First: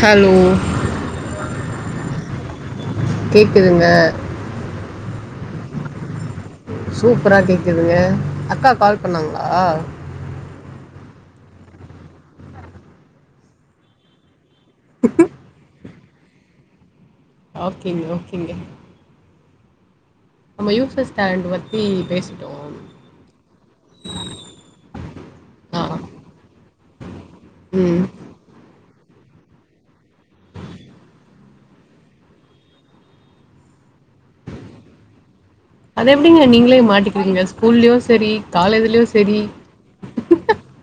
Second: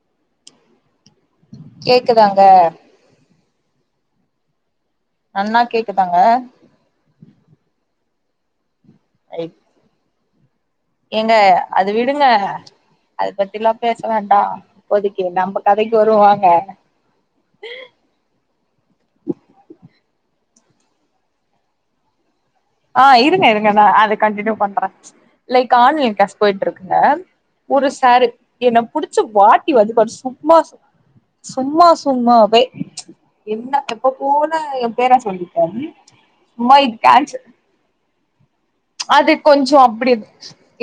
Hello கேக்குதாங்க கேக்குதுங்க நன்னா கேக்குதாங்க சூப்பரா கேக்குதுங்ங அக்கா கால் பண்ணாங்களா ஏங்க அது விடுங்க அத பத்திலா பேச வேண்டா இப்போதைக்கு நம் கதைக் கி வருவோ வாங்க ஓகேங்க ஓகேங்கே நம்ம யூஸ்லெஸ்டாண்டு பத்தி பேசிட்டோ ஆ இருங்க இருங்க நா அத கண்டின்யூ பண்றே லைக் ஆ ஆன்லைன் கிளாஸ் போயிட்டு இருக்குங்க ஒரு ம் சாரு என்ன புடிச்சு வாட்டி வதப்பாரு சும்மா சும்மா சும்மாவே என்ன எப்ப போன எ பேர சொல்லி அது எப்டிங்க நீங்ளே மாட்டிக்கிறீங்க ஸ்கூல்லயு செரி காலேஜ் அது கொஞ்சோ அப்டி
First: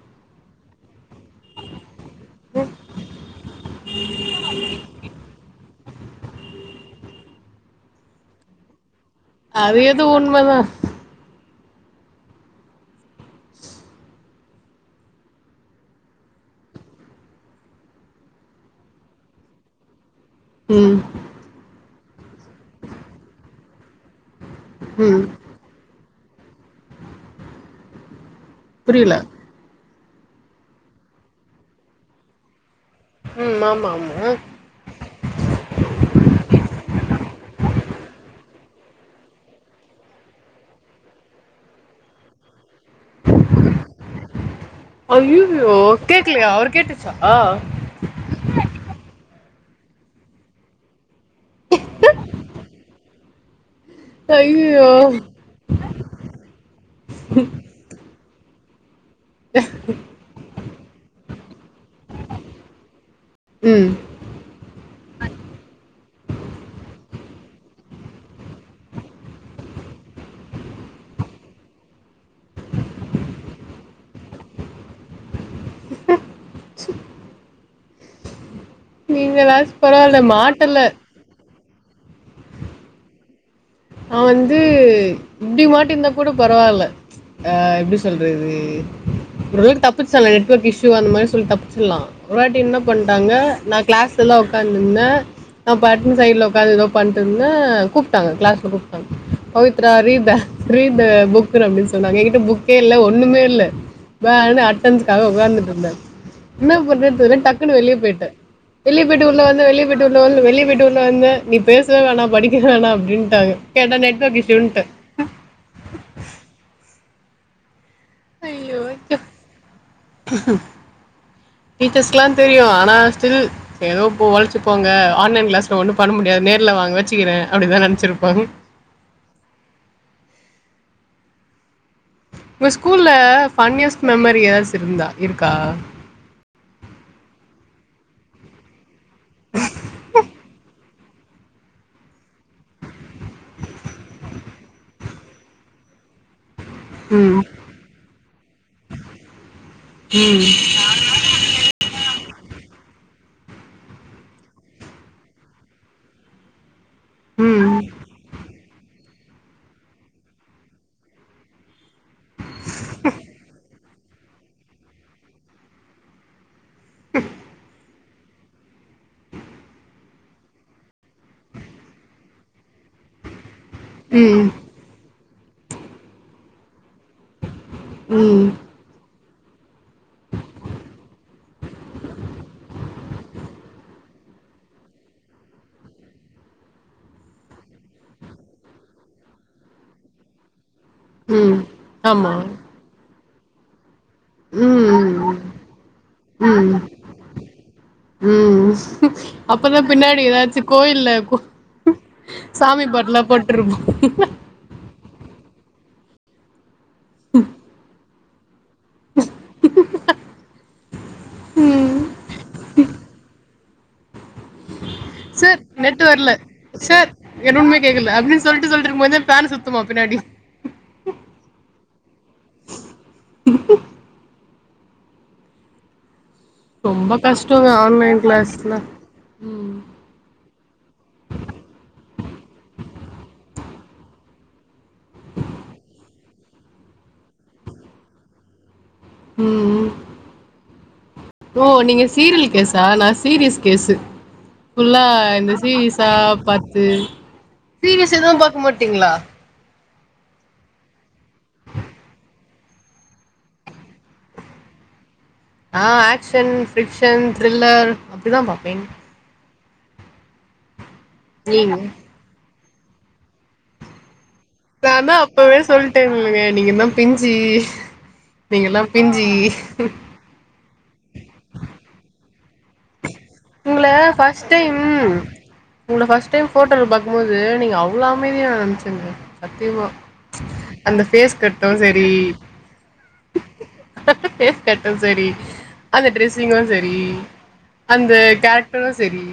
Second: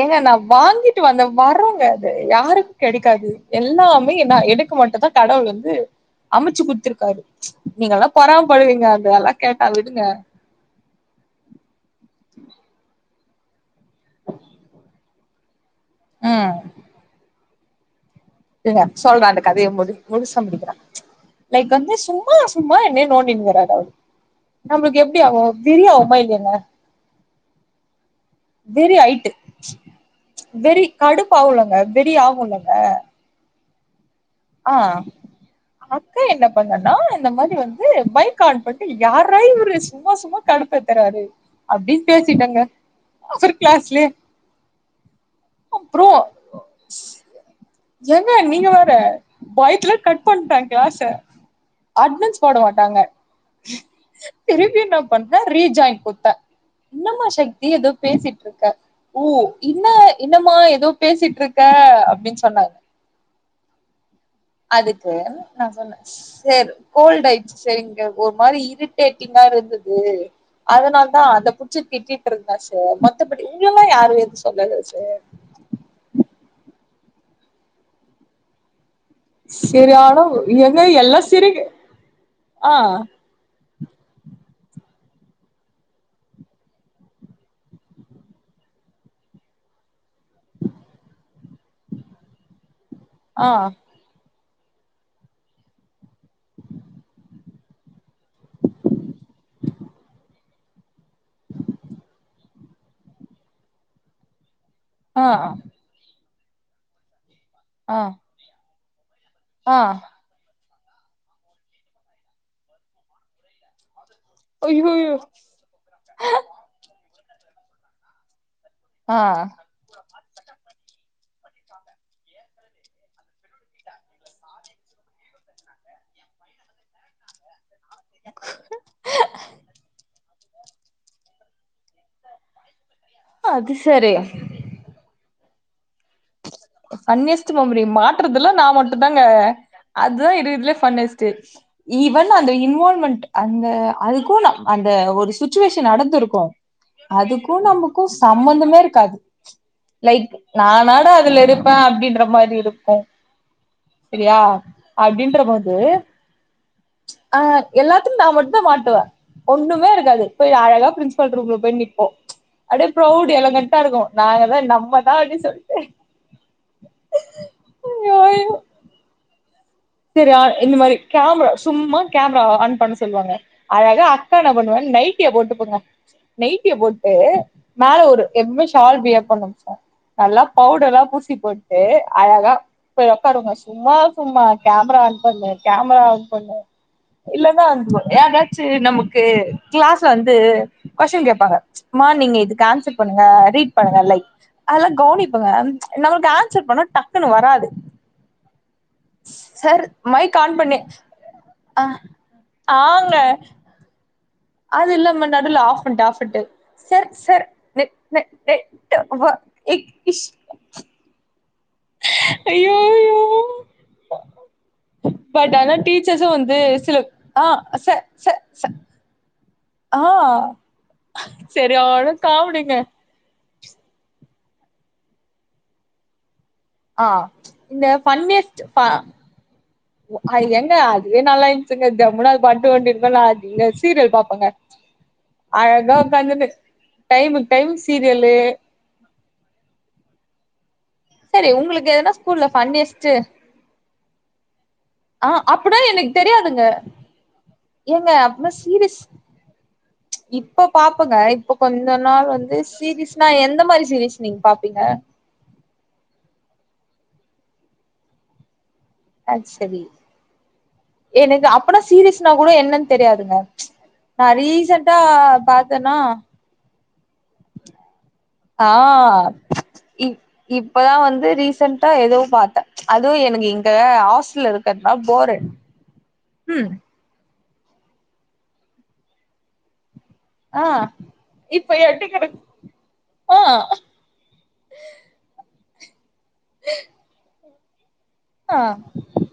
ஏங்க நா வாங்கிட்டு வந்த வர்ரோங்க யாருக் கெடக்காது எல்லாமே நா எனக் மட்டுந்தா கடவுள் வந்து அமச்சு குடுத்துருக்காரு நீங்கல்லா பொறாம படுவீங்க அந்த அல அது ஏதோ உண்மதா ஆ இருங்க சொல்றே அந்த கதயபோது முழுசா முடிக்குறே ம் லைக் வந்து சும்மா சும்மா என்னயே நோன்டினுக்குறாரு அவரு நம்ளுக்கு எப்டி ம் ஆகு வெறியாவுமா இல்லயாங்க வெறி புரியல ஆய்ட்டு வெறி கடுப்பு ஆகுலங்க வெறி ஆகுலங்க ம் ஆமா ஆமா ஆ அப்ப என்ன பண்ணனா இந்த மாரி வந்து மைக்கான் பண்ட்டு யார்ரா இவரு சும்மா சும்மா கடுப்பேத்துராரு அப்டினு பேசிட்டங்க அவரு கிளாஸ்லயே அய்யூயோ அப்றோ கேக்லயா அவர்கு கேட்ரிச்சா ஏங்க நீங்க வேற பயத்துல கட் பண்ட கிளாச அட்னன்ஸ் போட மாட்டாங்க திரிப்பியு ஐயோ நா பண் ணே ரீஜாய்ண் குத்த இன்னமா சக்தி எதோ பேசிட்டு இருக்க உ இன்னா இன்னம்மா ஏதோ பேசிட்ருக்க அப்டின் சொன்னாரு ம் அதுக்கு நா சொன்னே சர் கோல்டு ஆயிச்சு சரி இங்க ஒரு மாரி இரிட்டேட்டிங்காயிருந்தது அதனால தா அத புச்சி திட்டிட்யிருந்தே சார் மத்தபடி உங்லலா யாரு எதுவு சொல்லல சார் நீங்களாச்சும் செரியான பரவாயில்ல ஏங்க மாட்டலை எல்லா சிரிக் ஆ நா வந்து இப்டி மாட்டியிருந்தா கூட பரவால்ல ஆ எப்டி சொல்றது ஒரு வாட்டி தப்பிஷ்டாங்க நெட்வொர்க் இஷ்யூ அந்மாரி சொல்லி தப்ச்சிர்லா ஒரு வாட்டியின்ன பண்டாங்க ஆ நா கிளாஸ்ல்லா ஒக்காந்துர்ந்த நா பாட்னு சைட்ல ஒக்காந் ஏதோ பண்டுயிருந்த கூப்ட்டாங்க கிளாஸ் கூப்டாங்க Pavithra read the read the புக்குனு அப்டின் சொன்னாங்க எங்கிட்ட புக்கே இல்ல ஒன்னுமே இல்ல பா னு அட்னன்ஸ்க்காக ஆ ஒக்காந்துட்ருந்தே என்னா பண்றது தெர்ல டக்குனு வெளிய ஆ போயிட்ட வெளியே போய்ட்டு உள்ள வந்தே ஆ வெளியே போய்ட்டு உள்ள வந்தே வெளியே போய்ட்டு உள்ள வந்தே நீ பேசவே வேணா படிக்கவே வேணா அப்டின்ட்டாங்க கேட்டா நெட்டுவொர்க் இஷ்யூ ஐயோய்யோ ஐயோ ஐ ஆ டீச்சர்ஸ்கெல்லா தெரியு ஆனா ஸ்டில் ஏதோ போழச்சி போங்க ஆன்லைன் கிளாஸ்ல ஒன்னு பண்ண முடியாது நேர்ல வாங்க வெச்சிக்கிறே அப்டிதா நெனச்சிர்ப்பாங் உங்க ஸ்கூல்ல அது ஃபன்னியஸ்ட் சரி மெமரி எதாசுயிருந்தா இருக்கா ஃபன்னியஸ்ட்டு மெம்ரி மாட்றதுல்லா நா மட்டுதாங்க அதுதா இருகதுலே ஃபன்னியஸ்ட்டு ஈவன் அந்த இன்வால்மென்ட் அந்த அதுகோ நா அந்த ஒரு சுச்சிவேஷன் நடந்திருக்கு ம் அதுக்கு நமக்கு சம்பந்தமே இருக்காது லைக் நானாட அதுல இரு ப்பா அப்டின்ற மாரி இருக்கு செரியா அப்டின்ற போது ஆ ம் எல்லாத்துக்கு நா மட்டு தா மாட்டுவே ஒண்ணுமே இருக்காது போய் அழகா பிரின்சிபல் ரூம்ல போய் நிப் போ அப்டியே ப்ரௌட் எல்லகேன்டா இருக்கு நாங்க தா நம்மதா அப்டின் சொல்ட்டு ஐயோ ஐயோ சேரி ஆ இந்த மாரி கேமரா சும்மா கேமரா ஆன் பண்ண சொல்லுவாங்க அழகா அக்கா ம் நா பண்ணுவே நைட்டிய போட்டுகோங்க நைட்டிய போட்டு மேல ஒரு ம் ம் எப்பமே ஸா ஷால் வியர் பண்ணும் சார் நல்லா பவுடர்ல்லா பூசி போட்டு அழகா போய் ஒக்காருங்க சும்மா சும்மா கேம்ரா ஆன் பண்ணு கேம்ரா ஆன் பண்ணு இல்லனா யாருனாச்சு நமக்கு கிளாஸ்ல வந்து கொஸ்டின் கேப்பாங்க ம் மா ஆமா நீங்க இதுக்கு ஆன்சர் பண்ணுங்க ரீட் பண்ணுங்க லைக் அதெல்லா ம் கவனிப்பு மேம் ம்ச் நமளுக்கு ம் ஆன்சர் ம் பண்ண டக்குன்னு வராது ம் அப்பனா சார் பின்னாடி மைக் ஆன் ஏதாச்சு பண்ணி கோயில்ல போ ஆ சாமி ஆங்க பாட்டுலா போட்ருக்கு அது இல்லாம நாடுல ஆஃப் பண்ட்டு ஆஃப் பண்ட்டு சர் சர் நெ நெ டே வ க் ஷ் ஐயோ ஐயோ பட் சார் ஆனா நெட்டு டீச்சர்ஸு வர்ல வந்து சில சார் ஆ எதுமே ச கேக்கல ச அப்டின் சொல்ட்டு ச சொல்ட்டுயிருக்கும் போதே ஃபேன் சுத் ஆ செரியான காம்டிங்க ஆ ரொம்ப கஷ்டோங்க இந்த ஆன்லைன் கிளாஸ்னா ஆ எங்க அதுவே நல்லாயந்துச்சுங்க ஜம்முன்னா அது பண்டுட்டு வண்டிருக்கேன்ல்ல அ சீரியல் பாப்பேங்க அழகா உக்காந்துட்டு டைமுக்கு டைமுக்கு சீரியலு உம் ம் சரி ஓ உங்களுக்கு நீங்க எதனா ஸ்கூல்ல சீரியல் கேசா நா ஃபன்னியஸ்ட்டு சீரியஸ் கேசு புல்லா ஆ இந்த அப்பனா சீரிஸா எனக்கு தெரியாதுங்க பாத்து ஏங்க சீரிஸ் எதுவு அப்பனா பாக்க சீரியஸ் மாட்டீங்களா இப்ப பாப்பங்க இப்ப கொஞ்ச நாள் வந்து சீரீஸ்னா எந்த மாரி சீரீஸ் நீங்க பாப்பீங்க நா ஆக்க்ஷன் ஃபிரிக்க்ஷன் த்ரில்லர் அப்படிதா பாப்பே அது சேரி எனக்கு அப்பனா நீங்க சீரியஸ் னகூட என்னன்னு தெரியாதுங்க ம்ச் நா ரீஸ் நாதா அப்பவே சொல்லிட்டேன் இல்லங்க நீங்க தா பிஞ்ஜி ஆ நீங்கல்லா பிஞ்ஜி இ இப்பதா வந்து ரீசென்ட எதவு பாத்தே அதுவு எனக்கு இங்க உங்கள ஃபஸ்ட் ஹாஸ்டல்ல டைம் இருக்கதா போரு அடி ம் இருக்கும்போது நீங்க அவ்ளோ அமைதிய நா நினச்செருந்த சத்தியமா ம்ச் ஆ அந்த பேஸ் இப்ப கட்டும் சேரி எப்டிங்க ஆ பேஸ்கட்டு சரி அந்த ட்ரெஸ்ஸிங்கு சேரி அந்த ஆ கேரக்டரு சேரி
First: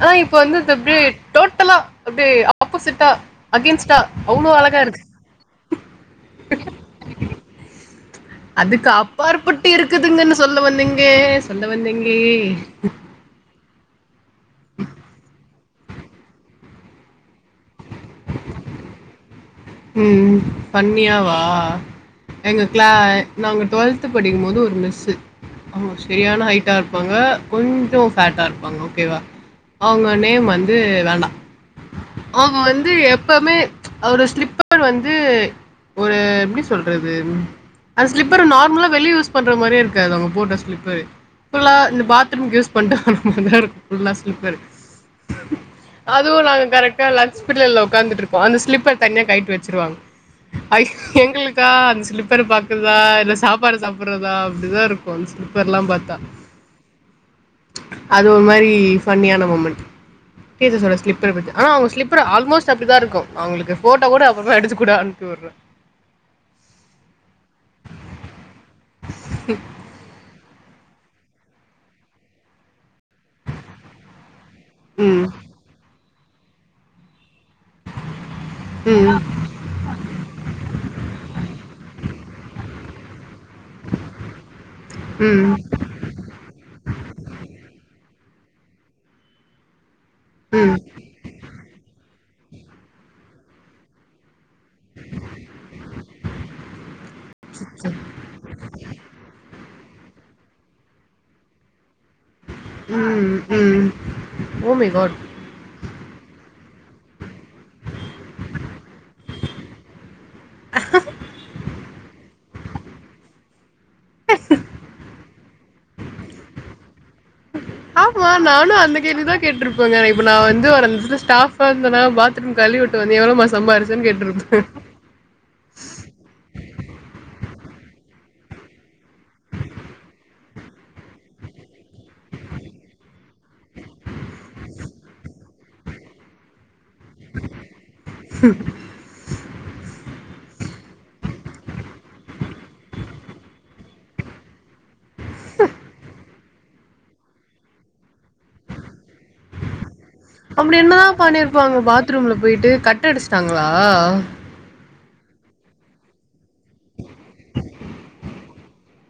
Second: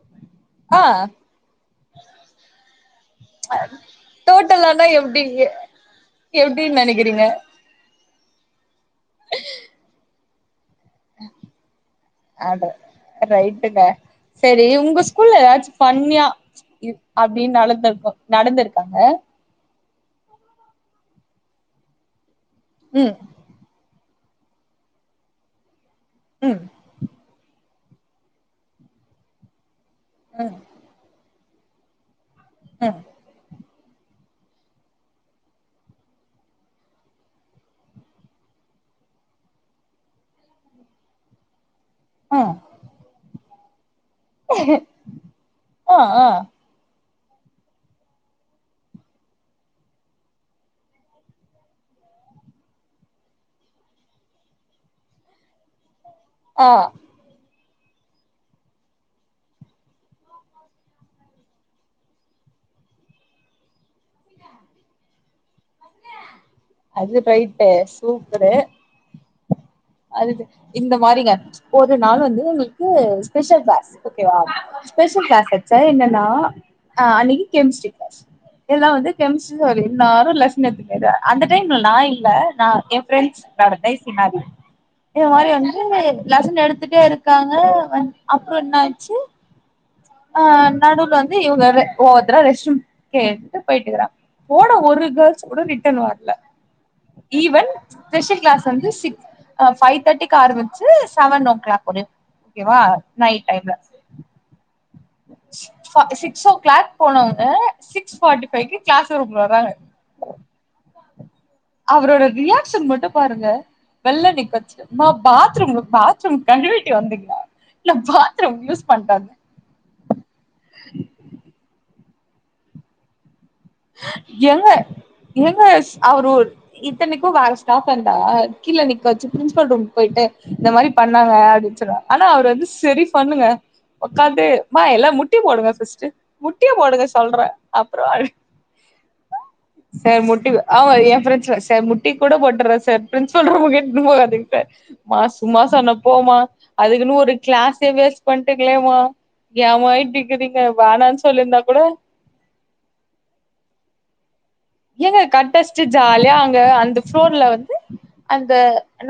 ஆனா இப்ப வந்து அது ஆ அப்படியே டோட்டலா அப்படியே அப்பப்போ ஆபோசிட்டா அகேன்ஸ்டா அவ்வளோ அளகா இருக்கு அப்பிடியே எப்படின்னு நெனைக்கிறீங்க அதுக்கு அப்பாற்பட்டு இருக்குதுங்கனு சொல்ல வல்லீங்கே சொல்ல வல்லீங்ளே அட ரைட்டுங்க சேரி உங்க ஸ்கூல்ல எதாச்சி ஃபன்யா இப் அப்டின் நளந்தருக்கூ நடந்துருக்காங்க ம் ஃபன்னியாவா எங்க க்ள ம் நாங்க டுவல்த்து படிக்கும்போது ஒரு மிஸ்ஸூ அவங்க செரியான ம் ஹைட்டா இருப்பாங்க கொஞ்சோ ஃபேட்டா இருப்பாங்க ஓக்கேவா அவங்க நேம் வந்து வேண்டா அவங்க வந்து ம் எப்பமே அவோட ஸ்லிப்ப ர் வந்து ஒரு எப்டி சொல்றது ம் அந்த ஸ்லிப்பரு நார்மலா வெளிய யூஸ் பண்ற மாரியே இருக்காது அவங்க போட்ற ஸ்லிப்பரு ஃபுல்லா இந்த ம் பாத்ரூம்கு யூஸ் பண்ட மாருக்கூ புல்லா ஸ் லிப்பரு ஆ ஆ ஆ அதுவு நாங்க கரெக் எல்லா லஞ்ச்பிடியல்ல உக்காந்துட்ருப்போண அந்த ஸ்லிப்பர் தனியா கயிட்டு வச்சுருவாங் ஐ எங்களுக்கா அந்த ஸ்லிப்பர பாக்குறதா இல்ல சாப்பாடு சாப்புட்றதா அப்டிதா இருக்கூ அந்த ஸ்லிப்பர்லா பாத்தா ஆ அது ஒரு மாரி ஃபன்னியான மொமண்ட் டீசஸோட ஸ்லிப்பர பாத்து ஆனா அவங்க ஸ்லிப்பர் ஆல்மோஸ்ட் அப்டிதா இருக்கூ அவங்களுக்கு போட்டோ கூட உவ எடுத்து கூட அனுப்பி வுர்ற அது ரைட்டு சூப்பரு அது இந்த மாரிங்க ஒரு நாள் வந்து உங்களுக்கு ஸ்பெஷல் க்ளாஸ் ஒக்கே வா ம் ஸ்பெஷல் க்ளாஸ் வச்சாங்க என்னன்னா ஆ அன்னக்கி கெமிஸ்ட்ரி க்ளாஸ் இதுதா வந்து ம் கெமிஸ்ட்ரி சார் இருந்தா நானு லெசன் எத்துக்கர அந்த டைம்ல நா இல்ல நா ஏ ஃப்ரெண்ட்ஸ் நடத்தை சிமாரி இதே மாரி ம் வந்து லெசன் எடுத்துட்டே இருக்காங்க அப்றோ என்னாச்சு ஆ ம் நடுல வந்து இவகார ஒவ்வொத்தரா ரெஸ்ட் ரூம் கேட்டு போயிட்டு வராங் போன ஒரு கேள்ஸ் கூட ரிட்டன் வர்ல ஈவன் ஸ்பெஷல் க்ளாஸ் வந்து சிக் ஆ ஃபைவ் தேட்டிக்கு ஆரமிச்சு செவனோ க்ளாக் வுடு ஓக்கேவா ம் ம் நைட் டைம்ல ம் ஓ மை காட் சிக்ஸா சிக்ஸ் ஓ க்ளாக் போனவங்க சிக்ஸ் ஃபாட்டி ஃபைக்கு க்ளாஸ் ரூம்க்கு வராங்க அவரோட ரியாக்ஷன் மட்டு பாருங்க வெள்ள நிக்க வச்சுட்டு மா பாத்ரூமு பாத்ரூம் கழுவிட்டு வந்தீங்களா இல்ல ஆமா பாத்ரூம் நானு யூஸ் அந்த பண்ட்டாங்க கேள்விதா கேட்ருப்பேங்க இப்ப நா வந்து ஒரு எடத்துல ஸ்டாஃப்பா இருந்தேனா பாத்ரூம் கழிவுட்டு வந்த எவ்ளோமா எங்க எங்கஸ் அவர் ஒர் இத்தனைக்கு வேற ஸ்டாஃப்பா இருந்தா கீழ நிக்க வச்சு ப்ரின்ஸிபல் ரூம்க்கு போய்ட்டு இந்த மாரி பண்ணாங்க அப்டின் சொன்னா ஆனா அவுரு வந்து செரி ஃபண்ணுங்க உக்காந்து மா எல்லா முட்டி போடுங்க பஸ்ட்டு முட்டி போடுங்க சொல்ற அப்றோ ம் சார் முட்டி ஆமா ஏ ஃப்ரன்ஸுலா சார் முட்டி கூட போட்ரோ சார் ப்ரின்ஸ்பல் ரூமுக்கு இட்னு போகாதிங்க சார் மா சும்மா சொன்ன போமா அதுக்குனு ஒரு க்ளாஸே வேஸ்ட் பண்ட்டிங்கலேமா யாமா இப்டி இ வீங்க வணான் சொல்லிருந்தா கூட த்ரூம்ல போயிட்டு கட்டடிச்சிடாங்களா ஏங்க கட்டச்டு ஜாலியா அங்க அந்த ஃப்ளோர்ல வந்து அங்க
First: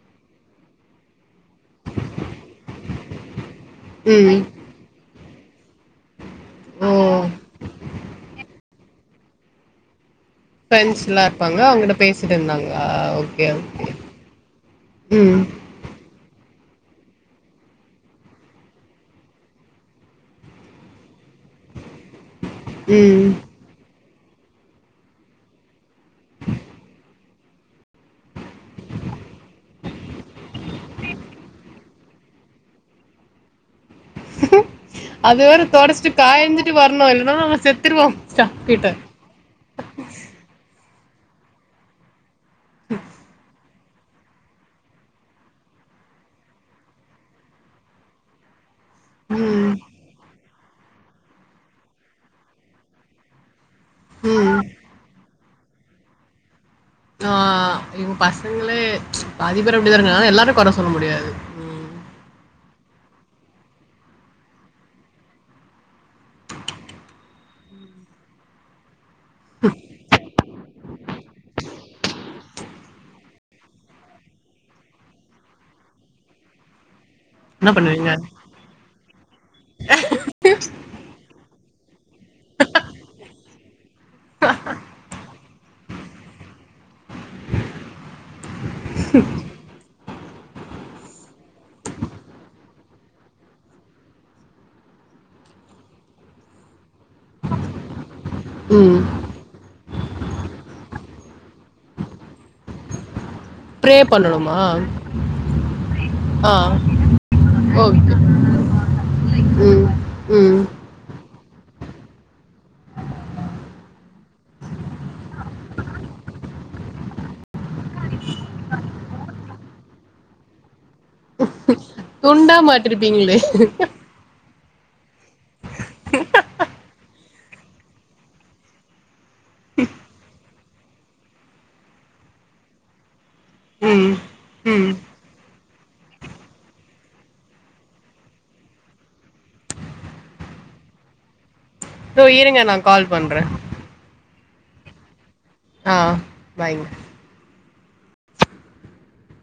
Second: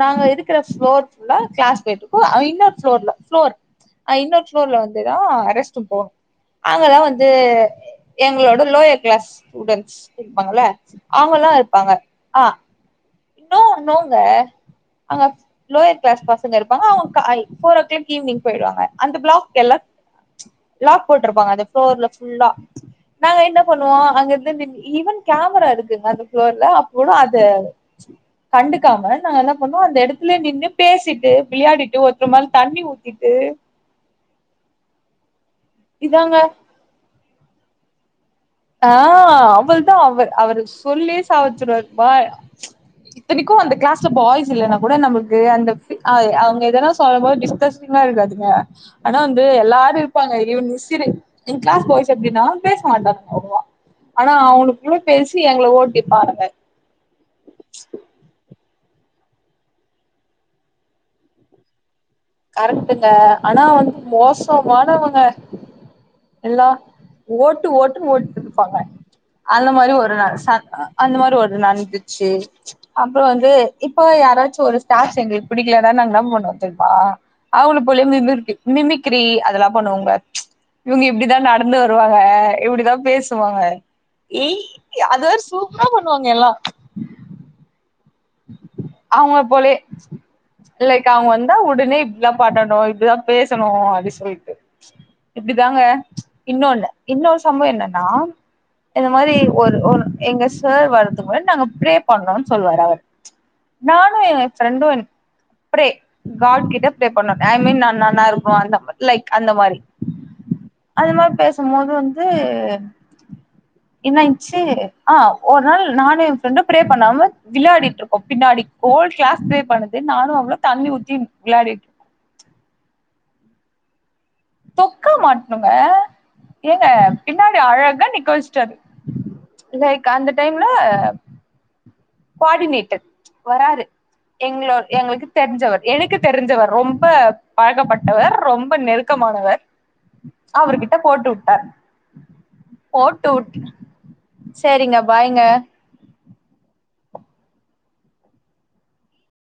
நாங்க இருக்கற ஃபளோர்த்துல கிளாஸ் போயிட்ருக்கு ஐந்தாவது ஃப்ளோர்ல ஃப்ளோர் அ ம் இன்னொரு ஃப்ளோர்ல வந்துதா அ ரெஸ்ட் ரூம் போணு ஓ அதல்லா வந்து எங்களோட லோயர் கிளாஸ் ஸ்டூடெண்ட்ஸ் இருப்பாங்கல்ல பிரெண்ட்ஸ் எல்லா அவங்கல்லா இருப்பாங்க அவுங்கிட்ட பேசிட்டு ஆ இருந்தாங்களா ஓகே நோ ஓகே நோங்க ம் லோயர் கிளஸ் பசங்க இருப்பாங்க அவுங்க ஃபோர் ஓ கிளாள் ஈவினிங் போய்டுவாங்க அந்த பிளாக்ஸ் எல்லா லாக் போட்ருப்பாங்க அந்த ஃப்ளோர்லல்ல ஃப்ல்லா ம் நாங்க என்ன பண்ணுவோ அங்க இருந்த ஈவன் கேமரா இருக்குங்க அந்த ஃப்ளோர்லல்ல அப்ப கூட அது கண்டுக்காம நா என்ன பண்ண அந்த இடத்துல நின்னு பேசிட்டு விளையாடிட்டு ஒருத்த மேல தண்ணி ஊத்திட்டு அது வேற தொடச்சிட்டு இதாங்க காயஞ்சிட்டு வரணும் இல்ன்னா நம்ம செத்துருவோம் சார் கிட்ட ஆ அவ்ள தான் அவர் அவர் சொல்லி சாவடிச்சுடுவாரு பா இத்தனைக்கும் அந்த கிளாஸ் பாய்ஸ் இல்லன்னா கூட நமக்கு அந்த அந்த பீ அ அவங்க எதானா சொல்லும்போது டிஸ்கஸ்டிங்கா இருக்காதுங்க ஆனா வந்து ம் எல்லாரும் இருப்பாங்க ஐ மிஸ்டி கிளாஸ் பாய்ஸ் எப்டின்னா பேச மாட்டாங்க அவ்ளவா ஆனா ம் அவனுக்குள்ள பேசி எங்களை ஓட்டிபானுங்க ஆ ஐயோ பசங்களே பாதிபேரு அப்டிதானுங்க ஆனா எல்லாரும் கொற சொல்ல முடியாது ம். கரெக்டுங்க ஆனா வந்து மோசமானவங்க எல்லா ஓட்டு ஓட்டுன்னு ஓட்டுட்டு இருப்பாங்க அந்த மாதிரி ஒரு நாள் சார் அந்த மாதிரி ஒரு நடந்துச்சு அப்றம் வந்து இப்போ யாராச்சும் ஒரு ஸ்டாப் எங்களுக்கு புடிக்கலன்னா நாங்க நம்ப பண்ணுவோம் தெரிமா என்ன அவுங்க போலயே பண்ணுவீங்க இன்னொருத்தி மிமிகிரி அதெல்லா பண்ணுவாங்க இவுங்க இப்டிதான் நடந்து வருவாங்க இப்டிதா பேசுவாங்க ஏய் அதுவேர சூப்ரா பண்ணுவாங்க எல்லா அவுங்க போல்யே லைக் அவுங்க வந்தா உடனே இப்டில்லா பண்ணனு இப்டில்லா பேசணு அப்டி சொல்ட்டு இப்டி தாங்க இன்னொன்னு இன்னொரு சம்பவம் என்னன்னா ம் இந்த மாரி ஒரு ஒரு எங்க சார் வர்றத்துக்கு முன்னாடி நாங்க ப்ரேயர் பன்னுன்னு சொல்வார் அவர் ப்ரே நானு ஏ பண்ணணுமா பிரண்டு பிரே ஆ காட் கிட்ட ப்ரே பண்ண ஐ மீன் நா ஓகே நானா இருக்கும் அது லைக் அந்த மாதிரி ம் ம் அது மார் பேசும்போது வந்து என்னாயிச்சு ஆ ஒரு நாள் நானும் என் ஃப்ரெண்டு ப்ரே பண்ணாம விளையாடிட்டு இருக்கே பின்னாடி ஓல்டு் கிளாஸ் ப்ரே பண்ணது நானும் அவ்ளு தண்ணி ஊத்தி விளையாடி துண்டா மாட்டிருப்பீங்களே தொக்கா மாட்டணுங்க ஏங்க பின்னாடி அழகா நிக்கவச்ட்டாரு லைக் அந்த டைம்ல கோவாடினேட்டர் வராரு ம் எங்களோ ம் எங்களுக்கு தெரிஞ்சவர் எனக்கு தெரிஞ்சவர் ரொம்ப பழகப்பட்டவர் ரொம்ப நெருக்க க்கமானவர் அவர்கிட்ட போட்டுவுட்டார் தோ இருங்க நான் கால் போட்டு பண்றேன் உட் சரிங்க பைங்க ஆ பைங்க